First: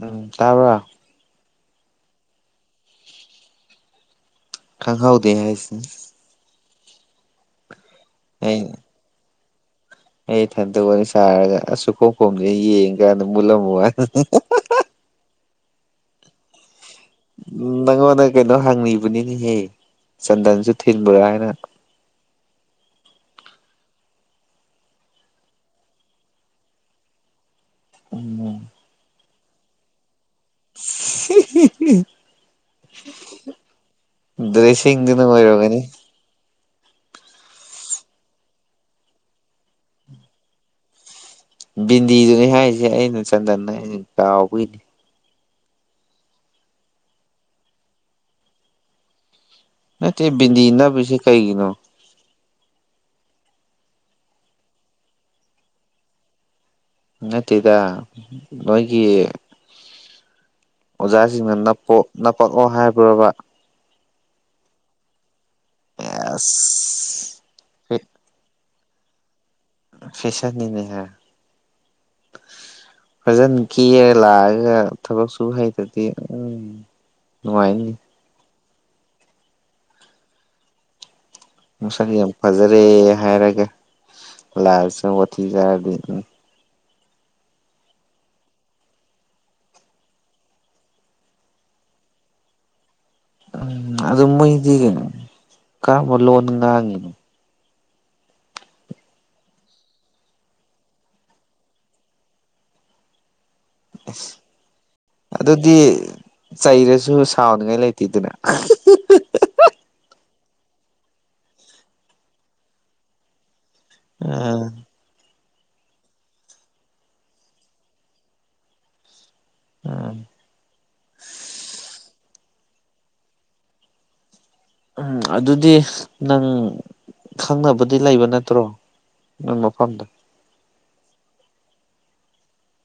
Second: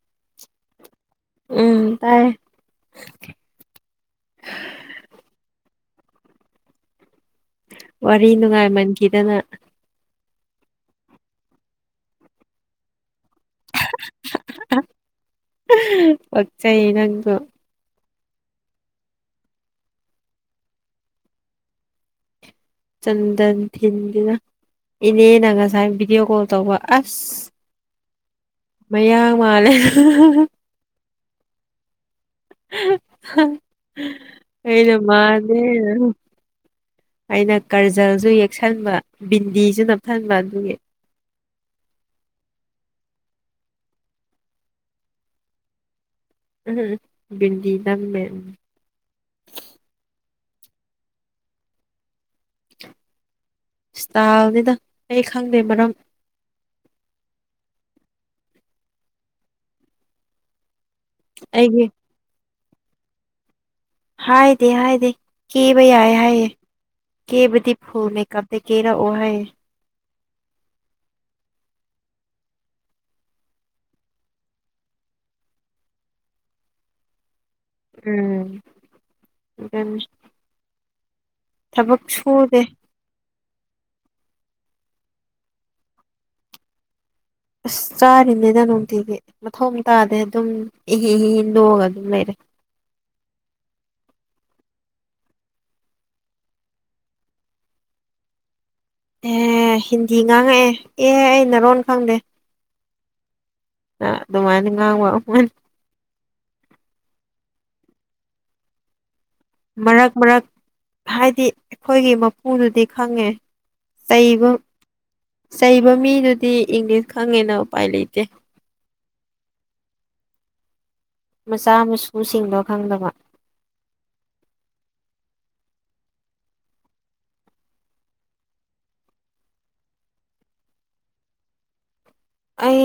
ꯎꯝ ꯇꯥꯕ ꯎꯝ ꯇꯥꯏ ꯈꯪꯍꯧꯗꯦ ꯍꯥꯏꯁꯦ ꯋꯥꯔꯤ ꯑꯩꯅ ꯅꯨꯡꯉꯥꯏꯃꯟꯈꯤꯗꯅ ꯑꯩ ꯏꯟꯇ ꯑꯣꯏꯅ ꯁꯥꯔꯒ ꯑꯁꯨ ꯈꯣꯝ ꯈꯣꯝꯁꯤꯦ ꯌꯦꯡꯀꯥꯟꯗ ꯃꯨꯜꯂꯝꯃꯨ ꯍꯥꯏ ꯍꯆ ꯎꯝ ꯅꯪ ꯃꯅꯦ ꯀꯩꯅꯣ ꯍꯪꯉꯤꯕꯅꯤꯅꯤꯍꯦ ꯆꯟꯗꯟꯁꯨ ꯊꯤꯟꯕ꯭ꯔꯥ ꯍꯥꯏꯅ ꯆꯟꯗꯟ ꯊꯤꯟꯗꯨꯅ ꯏꯅꯦꯅ ꯉꯁꯥꯏ ꯚꯤꯗꯤꯑꯣ ꯀꯣꯜ ꯇꯧꯕ ꯑꯁ ꯎꯝ ꯃꯌꯥ ꯃꯥꯜꯂꯦ [unintelligible] ꯑꯩꯩꯅ ꯗ꯭ꯔꯦꯁꯤꯡꯗꯨꯅ ꯃꯥꯅꯦ ꯑꯣꯏꯔꯝꯒꯅꯤ ꯑꯩꯅ ꯀꯔꯖꯜꯁꯨ ꯌꯦꯛꯁꯟꯕ ꯕꯤꯟꯗꯤꯁꯨ ꯅꯞꯊꯟꯕ ꯑꯗꯨꯒꯤ ꯕꯤꯟꯗꯤꯗꯨꯅꯤ ꯍꯥꯏꯁꯦ ꯑꯩꯅ ꯆꯟꯗꯟꯅ ꯑꯩꯅ ꯆꯥꯎꯥꯎꯕꯒꯤꯅꯤ ꯎꯝ ꯟꯗꯤ ꯂꯝꯃꯦ ꯕꯤꯗꯤꯅ ꯄꯁ ꯀꯩꯒꯤꯅꯣ ꯏꯁꯇꯥꯥꯏꯜꯅꯤꯗ ꯑꯩ ꯈꯪꯗꯦ ꯃꯔꯝ ꯅꯠꯇꯦꯗ ꯅꯣꯏꯒꯤ ꯑꯣꯖꯥꯁꯤꯡꯅ ꯑꯩꯒꯤ ꯅꯞꯄ ꯅꯄꯛꯂꯣ ꯍꯥꯏꯕꯔꯕ ꯍꯥꯗ ꯍꯥꯏꯗ ꯀ ꯩ ꯌꯥꯌꯦ ꯍꯥꯏ ꯑꯁ ꯀꯕꯗꯤ ꯐꯦ ꯐ ꯃ ꯀꯞ ꯀꯦꯔ ꯑꯣꯍꯌꯦ ꯐꯦꯁꯔ ꯅꯅꯦ ꯍꯥꯏ ꯐꯖꯅ ꯀꯦꯔ ꯂꯥꯛꯑꯒ ꯊꯕꯛ ꯁꯨ ꯍꯩꯇꯗꯤ ꯎꯝ ꯅꯨꯡꯉꯥꯏꯅꯤ [unintelligible] ꯊꯕꯛ ꯉꯅꯨꯡꯁꯥꯒꯤ ꯌꯥꯝ ꯁꯨꯗꯦ ꯐꯖꯔꯦ ꯍꯥꯏꯔꯒꯦ ꯂꯁ ꯑꯣꯊꯖꯔꯗꯤ ꯑꯁ ꯆꯥꯔꯤꯅꯤꯗ ꯅꯨꯡꯇꯤꯒꯤ ꯃꯊꯊꯧ ꯇꯥꯗꯦ ꯑꯗꯨꯝ ꯍꯤ ꯍꯤ ꯍꯤꯟꯗꯣꯛꯑꯒ ꯑꯗꯨꯝ ꯂꯩꯔꯦ ꯎꯝ ꯑꯗꯨ ꯑꯗꯨ ꯃꯒꯦ ꯀꯔꯝꯕꯂ ꯑꯣꯅꯤꯡꯒ ꯍꯥꯏꯅꯤ ꯑꯦ ꯍꯤꯟꯗꯤ ꯉꯥꯡꯉꯛꯑꯦ ꯑꯦ ꯑꯩ ꯅꯔꯣꯟ ꯈꯪꯗꯦ ꯑꯗꯨꯃꯥꯏꯅ ꯉꯥꯡꯕ ꯑꯗꯨꯗꯤ ꯆꯩꯔꯁꯨ ꯁꯥꯎ ꯉꯥꯏ ꯂꯩꯇꯦꯗꯅ ꯃꯔꯛ ꯃꯔꯛ ꯍꯥꯏꯗꯤ ꯑꯩꯈꯣꯏꯒꯤ ꯃꯄꯨꯗꯨꯗꯤ ꯈꯪꯉꯦ ꯆꯩꯕ ꯑꯥ ꯆꯩꯕ ꯃꯤꯗꯨꯗꯤ ꯏꯪꯂꯤꯁ ꯈꯪꯉꯦꯅ ꯎꯄꯥꯏ ꯂꯩꯇꯦ ꯑꯥ ꯃꯆꯥ ꯃꯁꯨꯁꯤꯡꯗꯣ ꯈꯪꯗꯕ ꯎꯝ ꯑꯗꯨꯗꯤ ꯅꯪ ꯈꯪꯅꯕꯗꯤ ꯂꯩꯕ ꯅꯠꯇ꯭ꯔꯣ ꯎ ꯃꯐꯝꯐꯝꯗ ꯑꯩ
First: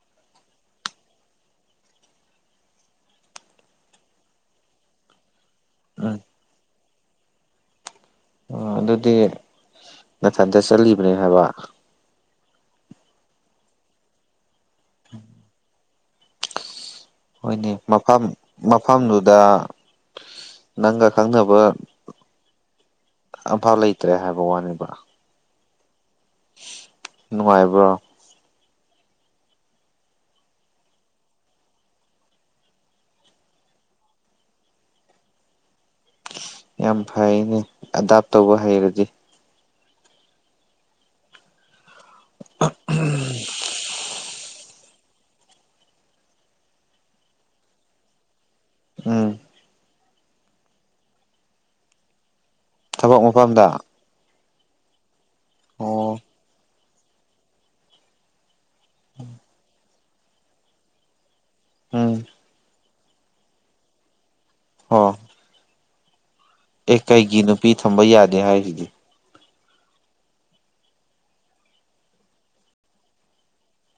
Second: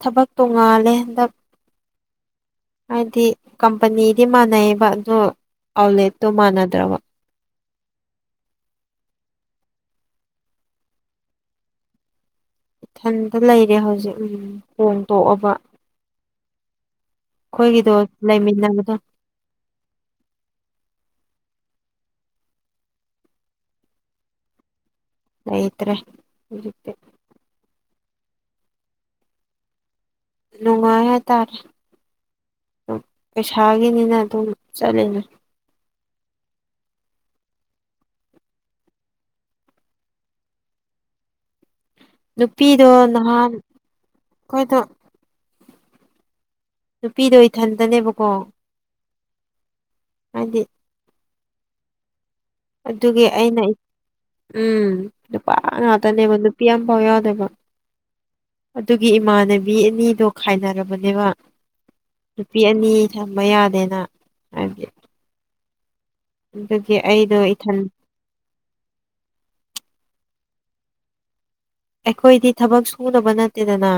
ꯊꯕꯛ ꯇꯣꯉꯥꯜꯂꯦ ꯍꯟꯗꯛ ꯍꯥꯏꯗꯤ ꯀꯝꯄꯅꯤꯗꯤ ꯃꯥꯟꯅꯩꯑꯕ ꯑꯗꯨꯣ ꯎꯝ ꯑꯥꯎꯠꯂꯦꯠꯇꯣ ꯃꯥꯟꯅꯗ꯭ꯔꯕ ꯑꯣ ꯑꯗꯨꯗꯤ ꯃꯊꯟꯇ ꯆꯠꯂꯤꯕꯅꯦ ꯍꯥꯏꯕ ꯏꯊꯟꯗ ꯂꯩꯔꯦ ꯍꯧꯖꯤꯛ ꯍꯣꯡ ꯇꯣꯛꯑꯕ ꯍꯣꯏꯅꯦ ꯃꯐꯝ ꯂꯩꯃꯤꯟꯅꯕꯗꯣ ꯃꯐꯝꯗꯨꯗ ꯅꯪꯒ ꯈꯪꯅꯕ ꯑꯝꯐꯥ ꯂꯩꯇ꯭ꯔꯦ ꯍꯥꯏꯕ ꯋꯥꯅꯦꯕ ꯑꯩꯇ꯭ꯔꯦ ꯅꯨꯡꯉꯥꯏꯕ꯭ꯔꯣ ꯅꯨꯡꯉꯥꯏ ꯇꯔ ꯝ ꯄꯩꯁꯥꯒꯤꯅꯤꯅ ꯑꯗꯨꯝ ꯆꯠꯂꯤꯅꯦ ꯌꯥꯝ ꯐꯩꯅꯦ ꯑꯗꯥꯞ ꯇꯧꯕ ꯍꯩꯔꯗꯤ ꯅꯨꯄꯤꯗꯣ ꯅꯍꯥꯟ ꯑꯩꯈꯣꯏꯗ ꯅꯨꯄꯤꯗꯣ ꯏꯊꯟꯗꯅꯦꯕꯀꯣ ꯎꯝ ꯍꯥꯏꯗꯤ ꯊꯕꯛ ꯑꯗꯨꯒꯤ ꯑꯩꯅ ꯃꯐꯝꯗ ꯎꯝ ꯅꯨꯄꯥ ꯑꯣ ꯉꯥꯛꯇꯅꯦꯕ ꯅꯨꯄꯤ ꯑꯃ ꯄꯥꯎ ꯌꯥꯎꯗꯕ ꯑꯗꯨꯒꯤ ꯏꯃꯥꯟꯅꯕꯤ ꯑꯅꯤꯗꯣ ꯈꯥꯏꯅꯔꯕꯅꯦꯕ ꯎꯝ ꯅꯨꯄꯤ ꯑꯅꯤ ꯊꯝꯕ ꯌꯥꯗꯦꯅ ꯍꯥꯏꯕꯗꯤ ꯍ ꯑꯗꯨꯒꯤ ꯑꯦ ꯑꯩꯗꯣ ꯀꯩꯒꯤ ꯅꯨꯄꯤ ꯏꯊꯟ ꯊꯝꯕ ꯌꯥꯗꯦ ꯍꯥꯏꯔꯤꯗꯤ ꯑꯩꯈꯣꯏꯗꯤ ꯊꯕꯛ ꯁꯨꯅꯕ ꯅꯠꯇꯦꯗꯅ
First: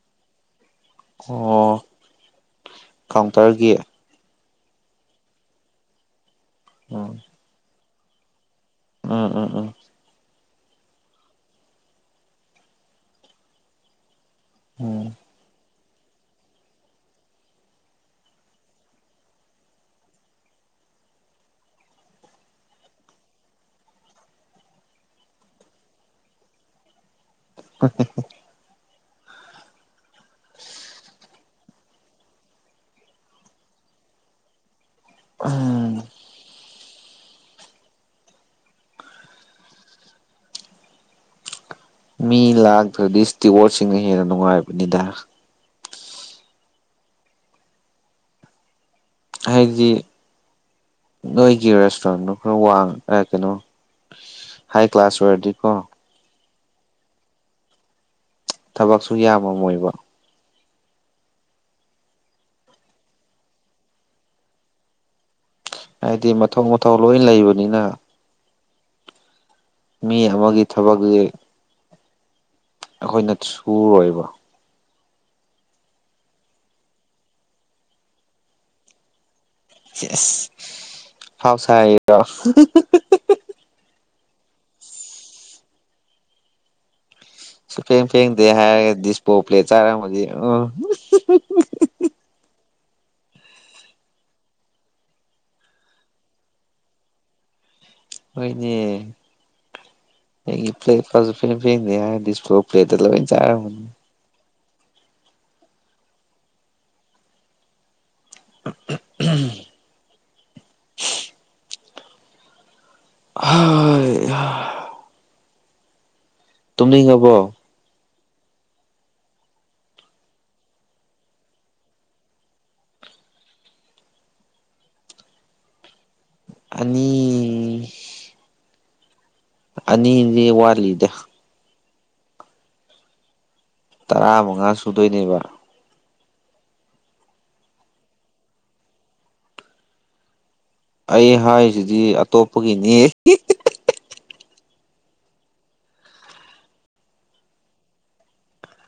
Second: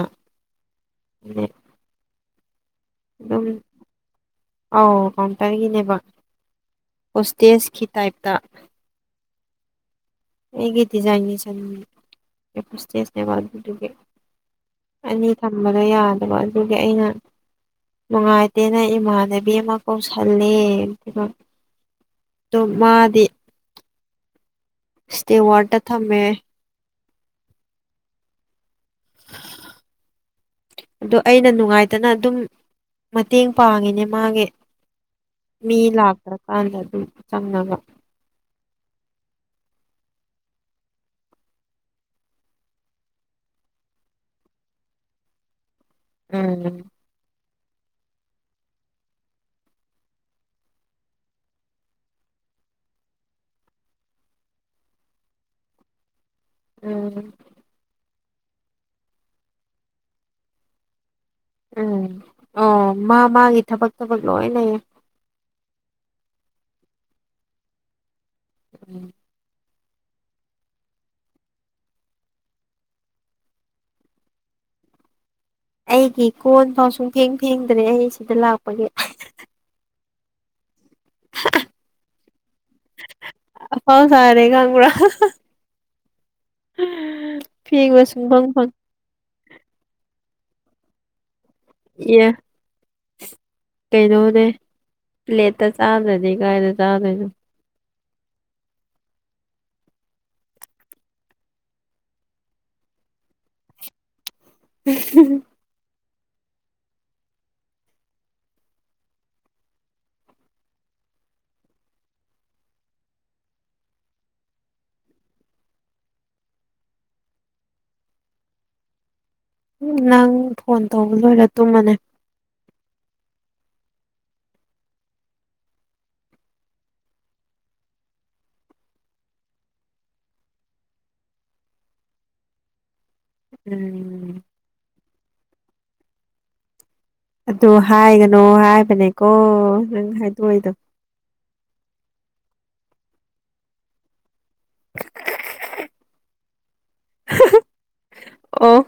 ꯑꯣ ꯑꯗꯨꯝ ꯀꯥꯎꯟꯇꯔꯒꯤ ꯑꯧ ꯀꯥꯎꯟꯇꯔꯒꯤꯅꯦꯕ ꯎꯝ ꯄꯣꯁꯇꯦꯖꯀꯤ ꯇꯥꯏꯞꯇ ꯎꯝ ꯎꯝ ꯎꯝ ꯑꯩ ꯀꯇꯥꯏꯦ ꯆ ꯄꯅꯦ ꯇꯦ ꯎꯝ ꯑꯅꯤ ꯊꯝꯕꯗꯣ ꯌꯥꯗꯕ ꯑꯗꯨꯒꯤ ꯑꯩꯅ ꯅꯨꯡꯉꯥꯏꯇꯦꯅ ꯏꯃꯥꯟꯅꯕꯤ ꯑꯃ ꯀꯧꯁꯜꯂꯦꯃꯛ ꯇꯣ ꯃꯥꯗꯤ ꯏꯁꯇꯋꯥꯔꯗ ꯊ ꯃ ꯎ ꯑꯣ ꯑꯩꯅ ꯅꯨꯡꯉꯥꯏꯇꯅ ꯑꯗꯨꯝ ꯃꯇꯦꯡ ꯄꯥꯡꯉꯤꯅꯦ ꯃꯥꯒꯤ ꯃꯤ ꯎꯝ ꯂꯥꯛꯈ꯭ꯔꯀꯥꯟꯗ ꯑꯗꯨꯝ ꯆꯪꯉꯒ ꯃꯤ ꯂꯥꯛꯇ꯭ꯔꯗꯤ ꯏꯁꯇꯤꯋꯣꯔꯠꯁꯤꯡꯅ ꯍꯦꯟꯅ ꯅꯨꯡꯉꯥꯏꯕꯅꯤꯗ ꯎꯝ ꯍꯥꯏꯗꯤ ꯅꯣꯏꯒꯤ ꯔꯦꯁꯇꯨꯔꯦꯟꯗꯨꯣ ꯈꯔ ꯋꯥꯡ ꯀꯩꯅꯣ ꯍꯥꯏ ꯀ꯭ꯂꯥꯁ ꯑꯣꯏꯔꯗꯤꯀꯣ ꯎꯝ ꯊꯕꯛꯁꯨ ꯌꯥꯝꯃꯝꯃꯣꯏꯕ ꯎꯝ ꯑꯣ ꯃꯥ ꯃꯥꯒꯤ ꯊꯕꯛ ꯊꯕꯛ ꯂꯣꯏ ꯂꯩꯌꯦ ꯍꯥꯏꯗꯤ ꯃꯊꯊꯧ ꯃꯊꯧ ꯂꯣꯏ ꯂꯩꯕꯅꯤꯅ ꯎꯝ ꯃꯤ ꯑꯃꯒꯤ ꯊꯕꯛꯁꯤ ꯑꯩꯈꯣꯏꯅ ꯁꯨꯔꯣꯏꯕ ꯑꯩꯒꯤ ꯀꯣꯟ ꯐꯥꯎ ꯁꯨꯡ ꯐꯦꯡ ꯐꯦꯡꯗ꯭ꯔꯦ ꯑꯩ ꯁꯤꯗ ꯂꯥꯛꯄꯒꯤ ꯐꯥꯎꯁꯥꯏꯔꯣ ꯑ ꯐꯥꯎ ꯁꯔꯦ ꯀꯥꯡ ꯀꯔ ꯁꯨ ꯐꯦꯡ ꯐꯦꯡꯗꯦ ꯍꯥꯏꯔꯒꯗꯤ ꯏꯁꯄꯣꯞ ꯄ꯭ꯂꯦ ꯆꯥꯔꯝꯃꯗꯤ ꯎꯝ ꯌꯦ ꯀꯩꯅꯣꯅꯦ ꯄ꯭ꯂꯦꯠꯇ ꯆꯥꯗ꯭ꯔꯅꯤ ꯀꯥꯏꯗ ꯆꯥꯗꯣꯏꯅꯣ ꯍꯣꯏꯅꯦ ꯄ꯭ꯂꯦ ꯐꯁꯨ ꯐ ꯐꯦ ꯗꯤꯁꯄ꯭ꯂꯣ ꯄ꯭ꯂꯦꯇꯂ ꯆꯥꯔꯅꯤ [inaudible] [unintelligible] [unintelligible] [unintelligible] [unintelligible] ꯇꯃꯤꯉꯕꯣ ꯅꯪ ꯐꯣꯟ ꯇꯧꯕ ꯂꯣꯏꯔ ꯇꯨꯝꯃꯅꯦ ꯑꯅꯤ ꯑꯅꯤꯗꯤ ꯋꯥꯂꯤ ꯂꯤꯗ ꯎꯝ ꯇꯔꯥ ꯃꯉꯥ ꯁꯨꯗꯣꯏꯅꯦꯕ ꯑꯗꯨ ꯍꯥꯏꯒꯅꯣ ꯍꯥꯏꯕꯅꯦꯀꯣ ꯅꯪ ꯍꯥꯏꯗꯣꯛꯏꯗ ꯑꯩ ꯍꯥꯏꯔꯤꯁꯤꯗꯤ ꯑꯇꯣꯞꯄꯒꯤꯅꯤ [inaudible] ꯑꯣ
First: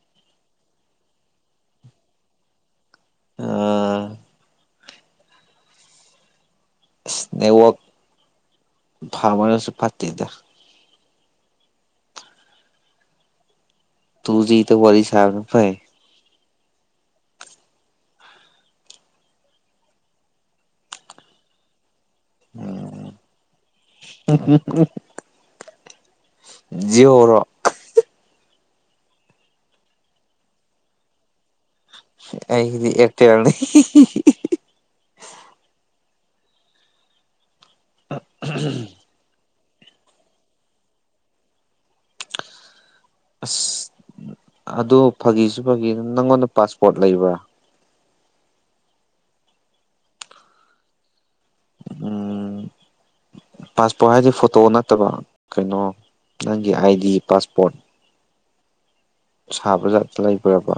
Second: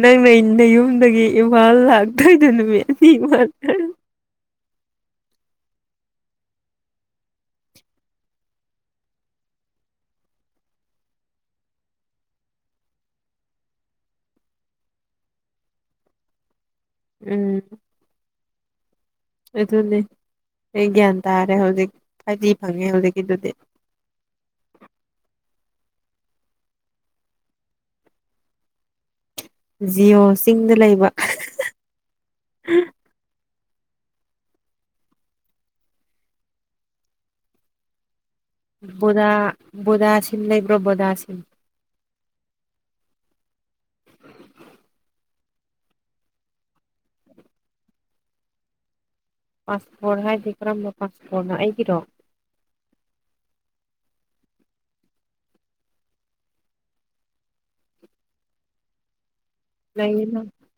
ꯅꯪꯅꯩꯅ ꯌꯨꯝꯗꯒꯤ ꯏꯝꯐꯥꯜ ꯂꯥꯛꯇꯣꯏꯗ ꯅꯨꯃꯤꯠ ꯋꯥ ꯑꯁ ꯅꯦꯋꯛ ꯐꯃꯅꯁꯨ ꯐꯠꯇꯦꯗ ꯇꯨꯖꯤꯇ ꯋꯥꯔꯤ ꯋꯥꯔꯤ ꯁꯥꯕꯅꯄꯥꯏ ꯎꯝ ꯑꯗꯨꯅꯦ ꯑꯩ ꯒ꯭ꯌꯥꯟ ꯇꯥꯔꯦ ꯍꯧꯖꯤꯛ ꯍꯥꯏꯗꯤ ꯐꯪꯉꯦ ꯍꯧꯖꯤꯛꯀꯤꯗꯨꯗꯤ [unintelligible] ꯖꯤꯌꯣꯔꯣ [unintelligible] ꯖꯤꯌꯣ ꯆꯤꯡꯗ ꯂꯩꯕ ꯑꯩꯒꯤꯗꯤ ꯑꯦꯇꯅꯤ ꯕꯨꯗꯥ ꯕꯨꯗꯥꯁꯤꯟ ꯂꯩ ꯏꯕ꯭ꯔꯣ ꯣꯗꯥꯁꯤꯟ ꯑꯁ ꯑꯗꯨ ꯐꯥꯒꯤꯁꯨ ꯐꯥꯒꯤ ꯅꯪꯉꯣꯟꯗ ꯄꯥꯁꯄꯣꯔꯠ ꯂꯩꯕ꯭ꯔꯥ ꯄꯥꯁꯄꯣꯔꯠ ꯍꯥꯏꯗꯤ ꯀꯔꯝꯕ ꯄꯥꯁꯄꯣꯔꯠꯅꯣ ꯑꯩꯒꯤꯔꯣ ꯎꯝ ꯄꯥꯁꯄꯣꯔꯠ ꯍꯥꯏꯗꯤ ꯐꯣꯇꯣ ꯅꯠꯇꯕ ꯀꯩꯅꯣ ꯅꯪꯒꯤ ꯑꯥꯏ ꯗꯤ ꯄꯥꯁꯄꯣꯔꯠ ꯁꯥꯕꯖꯥꯇ ꯂꯩꯌꯦꯅ ꯂꯩꯕ꯭ꯔꯔꯕ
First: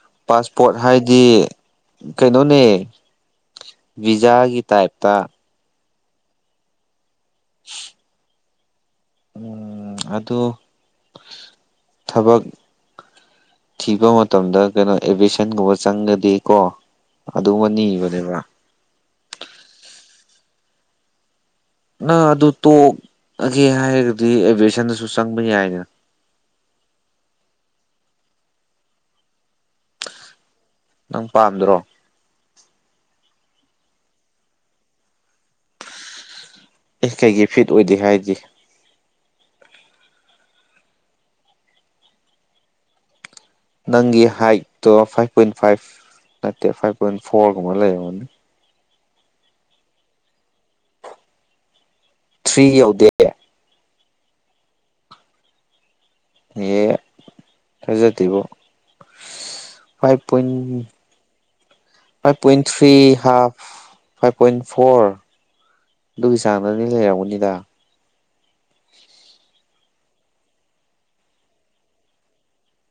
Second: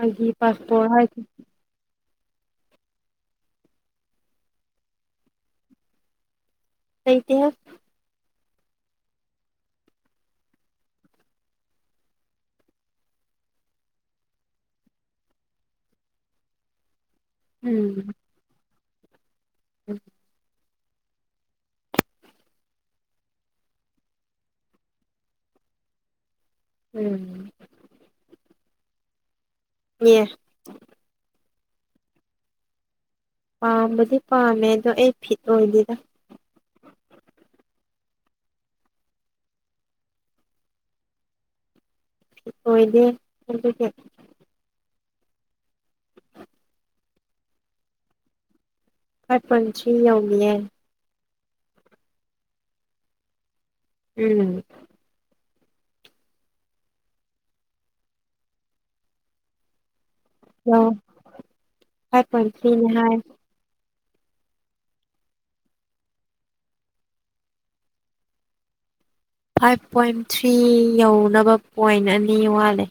ꯑꯩꯒꯤ ꯄꯥꯁꯄꯣꯠ ꯄꯥꯁꯄꯣꯔꯠ ꯍꯥꯏꯗꯤ ꯀꯩꯅꯣꯅꯦ ꯚꯤꯖꯥꯒꯤ ꯇꯥꯏꯞꯇ ꯏꯇꯤꯍꯥꯁ ꯎꯝ ꯑꯗꯨ ꯊꯕꯛ ꯊꯤꯕ ꯃꯇꯝꯗ ꯀꯩꯅꯣ ꯑꯦꯚꯦꯁꯟꯒꯨꯝꯕ ꯆꯪꯒꯗꯤ ꯀꯣ ꯑꯗꯨꯒꯕ ꯅꯤꯕꯅꯦꯕ ꯎꯝ ꯅꯪ ꯑꯗꯨ ꯇꯣꯛꯑꯒꯦ ꯍꯥꯏꯔꯒꯗꯤ ꯑꯦꯚꯦꯁꯟꯗꯁꯨ ꯆꯪꯕ ꯌꯥꯏꯅ ꯎꯝ ꯌꯦ ꯅꯪ ꯄꯥꯝꯗ꯭ꯔꯣ ꯄꯥꯝꯕꯗꯤ ꯄꯥꯝꯃꯦ ꯑꯗꯣ ꯑꯩ ꯐꯤꯠ ꯑꯣꯏꯗꯦꯗ ꯑꯦ ꯀꯩꯒꯤ ꯐꯤꯠ ꯑꯣꯏꯗꯦ ꯍꯥꯏꯔꯗꯤ ꯑꯣꯏꯗꯦ ꯑꯗꯨꯒꯤ ꯅꯪꯒꯤ ꯍꯥꯏ ꯑꯣ ꯐꯥꯏꯚ ꯄꯣꯏꯟ ꯐꯥꯏꯚ ꯅꯠꯇꯦ ꯐꯥꯏꯚ ꯄꯣꯏꯟ ꯐꯣꯔꯒꯨꯝꯕ ꯂꯩꯔꯝꯃꯅꯦ ꯍꯄꯆ ꯑꯅꯤ ꯍꯥꯏ ꯊ꯭ꯔꯤ ꯌꯧꯗꯦ ꯎꯝ ꯍ ꯍꯥꯏꯖꯗꯤꯕꯨꯣ ꯐꯥꯏꯚ ꯄꯟ ꯌꯧ ꯐꯥꯏꯚ ꯄꯣꯏꯟ ꯊꯔꯤ ꯍꯥ ꯐꯥꯏꯚ ꯄꯣꯏꯟ ꯐꯣꯔ ꯑꯗꯨꯒꯤ ꯆꯥꯡꯗꯅꯤ ꯂꯩꯔꯝꯒꯅꯤꯗ ꯐꯥꯏꯚ ꯄꯣꯏꯟ ꯊ꯭ꯔꯤ ꯌꯧꯅꯕ ꯄꯣꯏꯟ ꯑꯅꯤ ꯋꯥꯠꯂꯦ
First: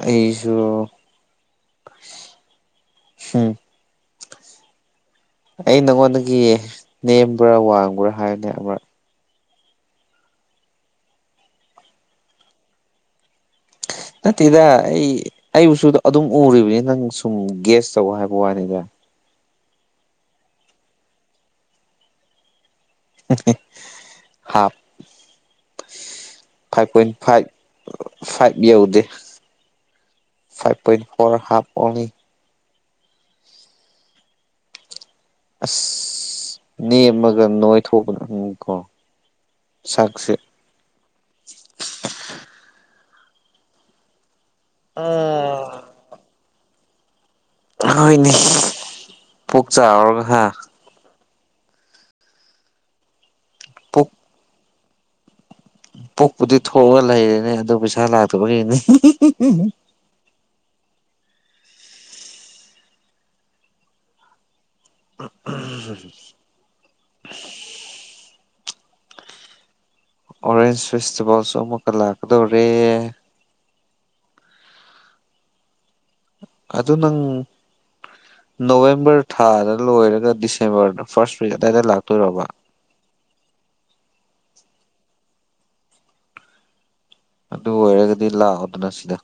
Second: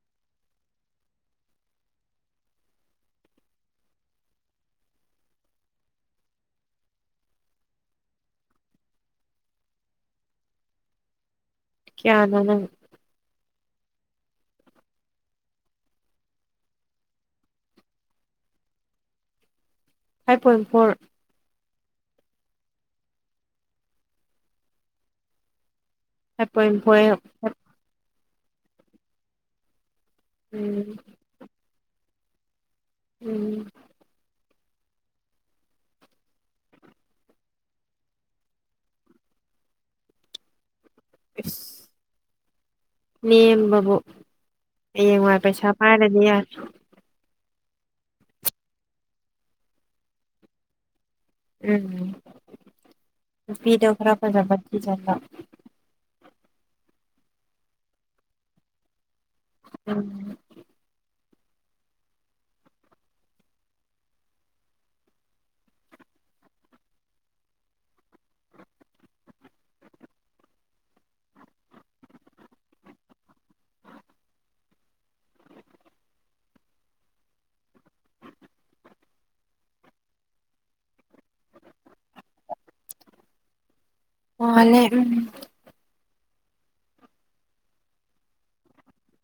ꯑꯩꯁꯨ ꯁꯤ ꯑꯩ ꯅꯉꯣꯟꯗꯒꯤ ꯅꯦꯝꯕ꯭ꯔꯥ ꯋꯥꯡꯕ꯭ꯔꯥ ꯍꯥꯏꯕꯅꯦ ꯑꯃꯛ ꯀꯌꯥꯅ [inaudible] ꯅꯠꯇꯦꯗ ꯑꯩ ꯑꯩꯕꯨꯁꯨ ꯑꯗꯨꯝ ꯎꯔꯤꯕꯅꯤ ꯅꯪ ꯁꯨꯝ ꯒꯦꯁ ꯇꯧ ꯍꯥꯏꯕ ꯋꯥꯅꯤꯗ five point four half five point five five ꯌꯧꯗꯦ ꯐꯥꯏꯚ ꯎꯝ ꯄꯣꯏꯟ ꯐꯣꯔ ꯍꯥꯞ ꯑꯣꯅꯤ ꯎꯝ ꯑꯁ ꯅꯦꯝꯃꯒ ꯅꯣꯏꯊꯣꯛꯄꯅ ꯎꯪ ꯀꯣ ꯆꯛꯁꯦ ꯏꯁ ꯅꯦꯝꯕꯕꯨ ꯍꯌꯦꯡꯋꯥꯏ ꯎꯝ ꯄꯩꯁꯥ ꯄꯥꯏꯔꯗꯤ ꯌꯥꯔ ꯍꯣꯏꯅꯦ ꯄꯨꯛ ꯆꯥꯔꯔꯒ ꯍꯥ ꯎꯝ ꯄꯨꯛ ꯐꯤꯗꯤꯣꯒ꯭ꯔꯥ ꯕꯔꯗꯤ ꯆ ꯄꯣꯛꯄꯨꯗꯤ ꯊꯣꯛꯑꯒ ꯂꯩꯔꯦꯅꯦ ꯑꯗꯨ ꯄꯩꯁꯥ ꯂꯥꯛꯇꯕꯒꯤꯅꯤ ꯎꯝ [inaudible] ꯑꯣꯔꯦꯟꯁ ꯐꯦꯁꯇꯤꯚꯦꯜꯁꯨ ꯑꯃꯨꯛꯀ ꯂꯥꯛꯀꯗꯧꯔꯦ ꯑꯗꯨ ꯅꯪ ꯅꯣꯕꯦꯝꯕꯔ ꯊꯥꯗ ꯂꯣꯏꯔꯒ ꯗꯤꯁꯦꯝꯕꯔ ꯐꯥꯔꯁꯠ ꯋꯤꯛ ꯑꯗꯥꯏꯗ ꯂꯥꯛꯇꯣꯏꯔꯣꯕ [inaudible] ꯃꯥꯟꯅꯦ ꯎꯨꯝ ꯑꯗꯨ ꯑꯣꯏꯔꯒꯗꯤ ꯂꯥꯛꯑꯣꯗꯅ ꯁꯤꯗ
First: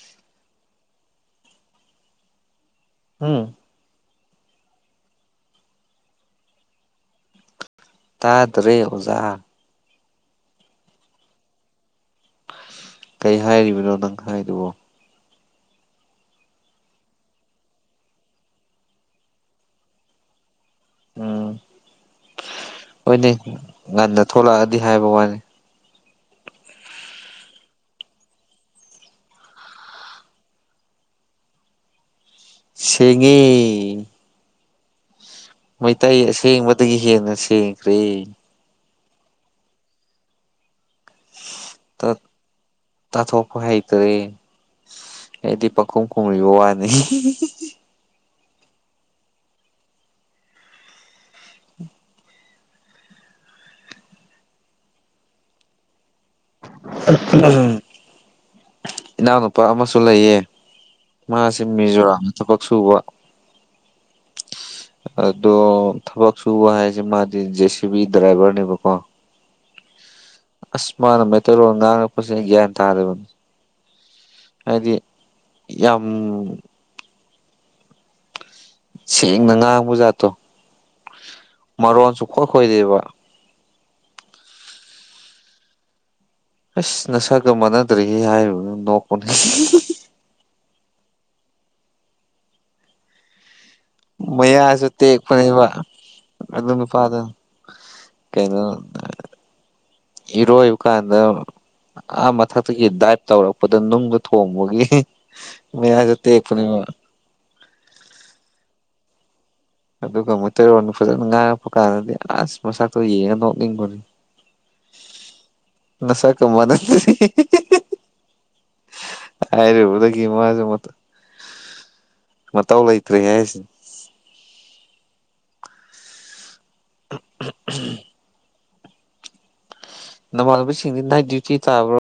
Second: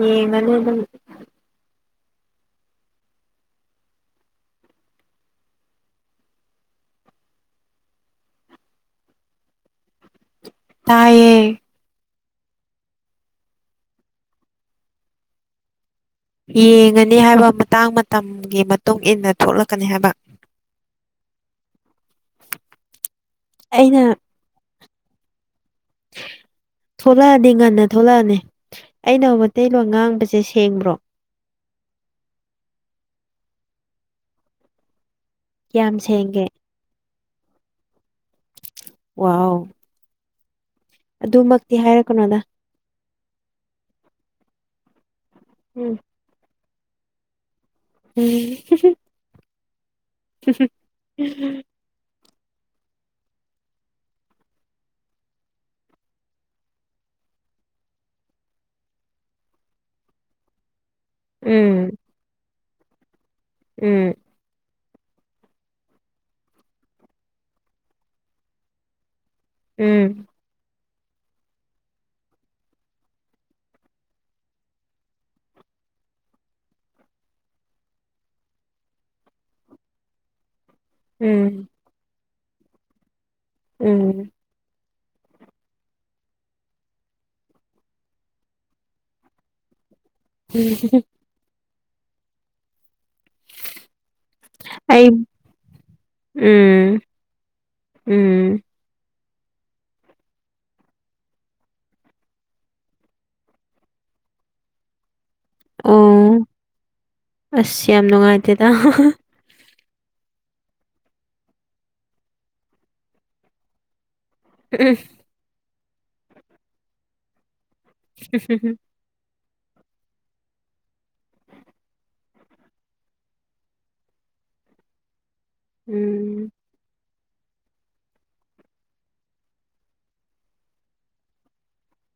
ꯑꯦ ꯃꯅꯦ ꯎꯨꯝ ꯇꯥꯗ꯭ꯔꯦ ꯑꯣꯖꯥ ꯇꯥꯏꯌꯦ ꯀꯩ ꯍꯥꯏꯔꯤꯕꯅꯣ ꯅꯪ ꯍꯥꯏꯗꯨꯕꯣ ꯌꯦꯡꯉꯅꯤ ꯍꯥꯏꯕ ꯃꯇꯥꯡ ꯃꯇꯝꯒꯤ ꯃꯇꯨꯡ ꯏꯟꯅ ꯊꯣꯛꯂꯛꯀꯅꯤ ꯍꯥꯏꯕ ꯎꯨꯝ ꯍꯣꯏꯅꯦ ꯑꯩꯅ ꯉꯟꯅ ꯊꯣꯛꯂꯛꯑꯗꯤ ꯍꯥꯏꯕ ꯋꯥꯅꯤ ꯇꯥ ꯊꯣꯛꯂꯛꯑꯗꯤ ꯉꯟꯅ ꯊꯣꯛꯂꯛꯑꯅꯤ ꯑꯩꯅ ꯃꯩꯇꯩꯂꯣꯟ ꯉꯥꯡꯕꯁꯦ ꯁꯦꯡꯕ꯭ꯔꯣ ꯁꯤꯒꯤ ꯀꯌꯥꯝ ꯃꯩꯇꯩ ꯁꯦꯡꯒꯦ ꯑꯁꯦꯡꯕꯗꯒꯤ ꯍꯦꯟꯅ ꯁꯦꯡꯈ꯭ꯔꯦ ꯋꯥꯎ ꯑꯗꯨꯃꯛꯇꯤ ꯇ ꯍꯥꯏꯔꯛꯀꯅꯣꯗ ꯇ ꯊꯣꯛꯄ ꯍꯩꯈꯔ꯭ꯦ ꯑꯩꯗꯤ ꯎꯝ ꯄꯈꯨꯝ ꯀꯨꯝꯕꯤꯕ ꯋꯥꯅꯤ ꯍꯤ ꯎꯨꯝ ꯍ ꯍ ꯎꯨꯝ ꯏꯅꯥꯎꯅꯨꯄꯥ ꯑꯃꯁꯨ ꯂꯩꯌꯦ ꯃꯥꯁꯤꯦꯢ ꯃꯤꯖꯣꯔꯥꯝꯗ ꯊꯕꯛ ꯁꯨꯕ ꯎꯨꯝ ꯑꯗꯣ ꯊꯕꯛ ꯁꯨꯕ ꯍꯥꯏꯁꯦ ꯃꯥꯗꯤ ꯖꯦ ꯁꯤ ꯕꯤ ꯗ꯭ꯔꯥꯏꯚꯔꯅꯦꯕꯀꯣ ꯎꯨꯝ ꯑꯁ ꯃꯥꯅ ꯃꯩꯇꯩꯂꯣꯟ ꯉꯥꯡꯉꯛꯄꯁꯤꯅ ꯒ꯭ꯌꯥꯟ ꯇꯥꯔꯦꯕꯅꯤ ꯍꯥꯏꯗꯤ ꯌꯥꯝ ꯁꯦꯡꯅ ꯉꯥꯡꯕꯖꯥꯠꯇꯣ ꯎꯝ ꯃꯔꯣꯟ ꯁꯨꯈꯣꯏ ꯈꯣꯏꯗꯦꯕ ꯎꯨꯝ ꯑꯁ ꯅꯁꯥꯒ ꯃꯥꯟꯅꯗ꯭ꯔꯦꯍꯦ ꯍꯥꯏꯕ ꯅꯣꯛꯄꯗ ꯎ ꯍ ꯍ ꯃꯌꯥꯁꯨ ꯑꯩ ꯇꯦꯛꯄꯅꯦꯕ ꯑꯗꯨ ꯎꯝ ꯅꯨꯄꯥꯗꯨ ꯎꯝ ꯀꯩꯅꯩꯅꯣ ꯏꯔꯣꯏꯕ ꯀꯥꯟꯗ ꯑꯥ ꯃꯊꯛꯇꯒꯤ ꯗꯥꯏꯞ ꯇꯧꯔꯛꯄꯗ ꯅꯨꯡꯗ ꯊꯣꯡꯕꯒꯤ ꯃꯌꯥꯖꯨ ꯑꯣ ꯇꯦꯛꯄꯅꯤ ꯃꯣꯏ ꯑꯁ ꯌꯥꯝ ꯅꯨꯡꯉꯥꯏꯇꯦꯗ ꯍ ꯍ ꯑꯗꯨꯒ ꯃꯤꯇꯩꯔꯣꯟꯗꯣ ꯐꯖꯅ ꯉꯥꯡꯉꯛꯄ ꯀꯥꯟꯗꯗꯤ ꯑꯁ ꯃꯁꯛꯇꯣ ꯌꯦꯡꯉ ꯅꯣꯛꯅꯤꯡꯕꯅꯤ ꯎꯨꯝ ꯅꯁꯛ ꯀ ꯃꯥꯅꯗꯦ ꯍꯦꯍꯦ ꯍ ꯍꯨꯝꯝ ꯍꯥꯏꯔꯨꯕꯗꯒꯤ ꯃꯥꯁꯨ ꯃꯠꯇ ꯃꯇꯥꯎ ꯂꯩꯇ꯭ꯔꯦ ꯍꯥꯏꯁꯤ ꯎꯨꯝ ꯎ ꯎꯨꯍ ꯎꯨꯍ ꯅꯃꯥꯟꯅꯕ ꯁꯤꯡꯗꯤ ꯅꯥꯏꯇꯤ ꯗꯨꯇꯤ ꯇꯥꯕ꯭ꯔ